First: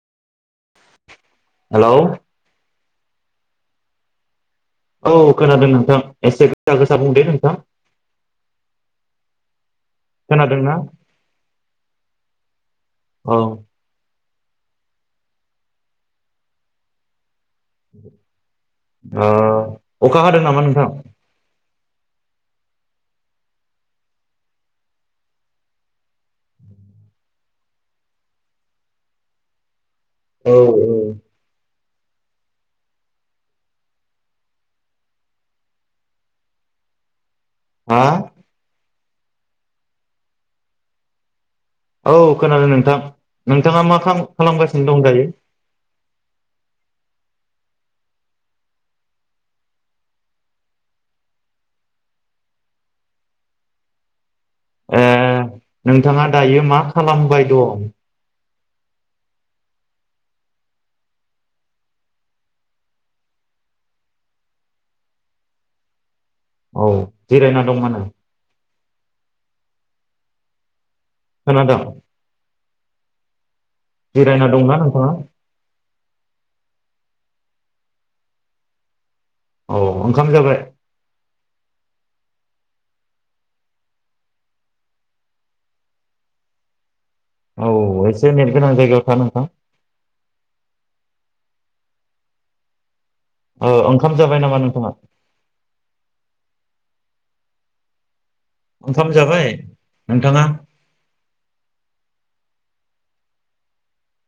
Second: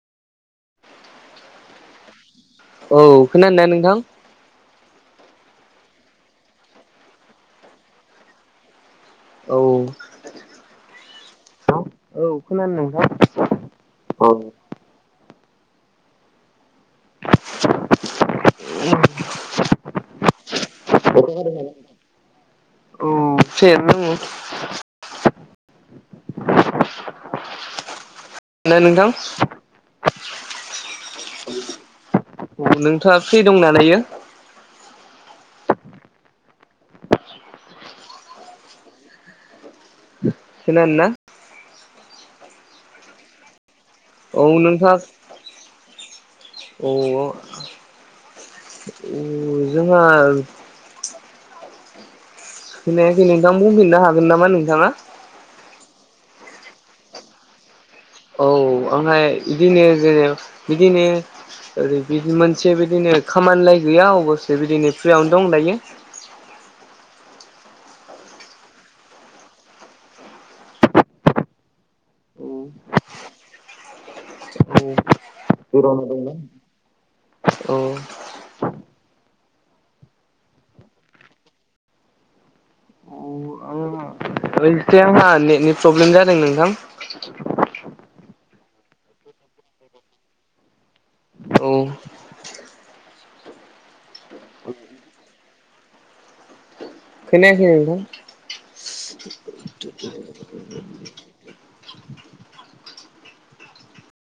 Hello. औ खोनादोंना नोंथां? औ खोनादों नोंथां एसे गोसा गोसा बुंदे नोंथां। औ खोनादोंना‌? औ खोनादोंना नोंथां औ। ओ अखा हादों नामा नोंथां? [unintelligible] स [unintelligible] खोनादों नोंथां? औ औ नोंथांङा फ्रिदंना दायो? हा नखोनादोंना? औ खोनादों नोंथां नोंथाङा मा खाम औ खालामगासिनो नोंथां। दं दायो अ जोंहा खख नोंथां बुंफिननो हागोन नामा नोंथाङा? ए नोंथाङा दायो मा खालामबाय दं? औ ओमफ्राय बिदिनो जेने बिदिनो। ओरै बि मोनसे बिदिनो गैया अबस्से फ्रियावनो दं दायो। औ जिरायना दंमोन। खोनादोंं? बेिरायना दंना नोंथाङा? जिरायना दंना। औ औ ओंखाम जाबाय? ओ इसे आंहा नेटनि प्रब्लेम जादों नोंथां। औ एसे नेट गोनां जायगायाव था नोंथां। औ ओंखाम जाबाय नामा नोंथाङा। खोनायाखै नोंथां। औखाम जाबाय? द नोंथाङा [inaudible]